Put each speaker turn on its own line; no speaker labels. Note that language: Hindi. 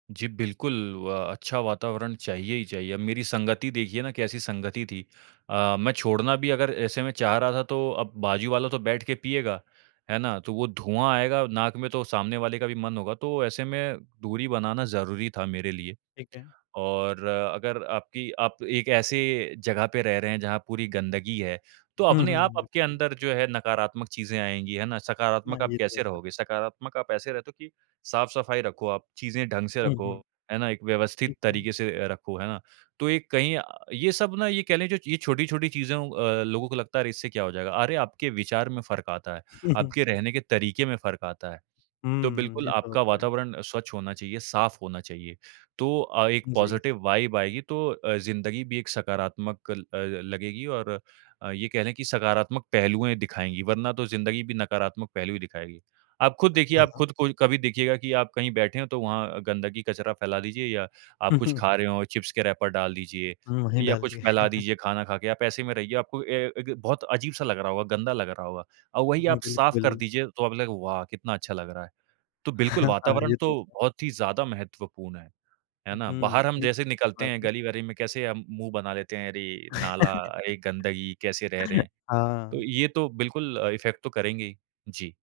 जी, बिल्कुल, व अच्छा वातावरण चाहिए ही चाहिए, अब मेरी संगति देखिए ना कैसी संगति थी। अ, मैं छोड़ना भी अगर ऐसे में चाह रहा था तो, अब बाजू वाला तो बैठ के पिएगा, है ना? तो वो धुआँ आएगा नाक में, तो सामने वाले का भी मन होगा, तो ऐसे में दूरी बनाना ज़रूरी था मेरे लिए।
ठीक है।
और अगर आपकी आप एक ऐसे ज़गह पे रह रहे हैं, जहाँ पूरी गंदगी है, तो
हुँ,
अपने
हुँ,
आप
हुँ।
आपके
ब
अंदर जो है नकारात्मक चीज़ें आएँगी है ना।
हाँ,
सकारात्मक आप
ये तो
कैसे
है।
रहोगे, सकारात्मक आप ऐसे रहते हो कि साफ़-सफ़ाई रखो आप, चीज़ें ढंग से
हुँ,
रखो,
हुँ।
है ना, एक व्यवस्थित
ठीक है।
तरीके से अ, रखो, है ना। तो ये कहीं अ, ये सब ना ये कह लें जो ये छोटी-छोटी चीज़ों अ, लोगों को लगता है अरे! इससे क्या हो जाएगा, अरे! आपके विचार में फ़र्क आता है, आपके रहने के तरीक़े में फ़र्क आता है। तो
हम्म,
बिल्कुल
ये तो
आपका
होता है।
वातावरण स्वच्छ होना चाहिए, साफ़ होना चाहिए तो अ, एक
जी।
पॉज़िटिव वाइब आएगी तो अ, ज़िंदगी भी एक सकारात्मक ल अ, लगेगी और अ, ये कह ले कि सकारात्मक पहलुएँ दिखाएँगी, वरना तो ज़िंदगी भी नकारात्मक पहलू ही दिखाएगी। आप खुद
अ,
देखिए
हाँ,
आप
हाँ।
खुद को कभी देखिएगा कि आप कहीं बैठे हो, तो वहाँ गंदगी कचरा फैला दीजिए या आप कुछ खा रहे हो, चिप्स के रैपर डाल दीजिए
हुँ, वही
या
डाल
कुछ
दिए।
फैला दीजिए खाना खाके, आप ऐसे में रहिए आपको ए एक बहुत अजीब-सा लग रहा होगा, गंदा लग रहा होगा। अब वही
हुँ,
आप साफ़ कर
बिल्कुल।
दीजिए तो अब लग वाह! कितना अच्छा लग रहा है, तो बिल्कुल,
हाँ,
वातावरण
ये
तो
तो।
बहुत ही ज़्यादा महत्वपूर्ण है। है ना?
हुँ,
बाहर हम
ये
जैसे
तो
निकलते
बात
हैं,
है।
गली वरे में कैसे हम मुँह बना लेते हैं अरे! नाला, अरे गंदगी, कैसे रह रहे हैं? तो
हाँ।
ये तो बिल्कुल इफ़ेक्ट तो करेंगे ही। जी।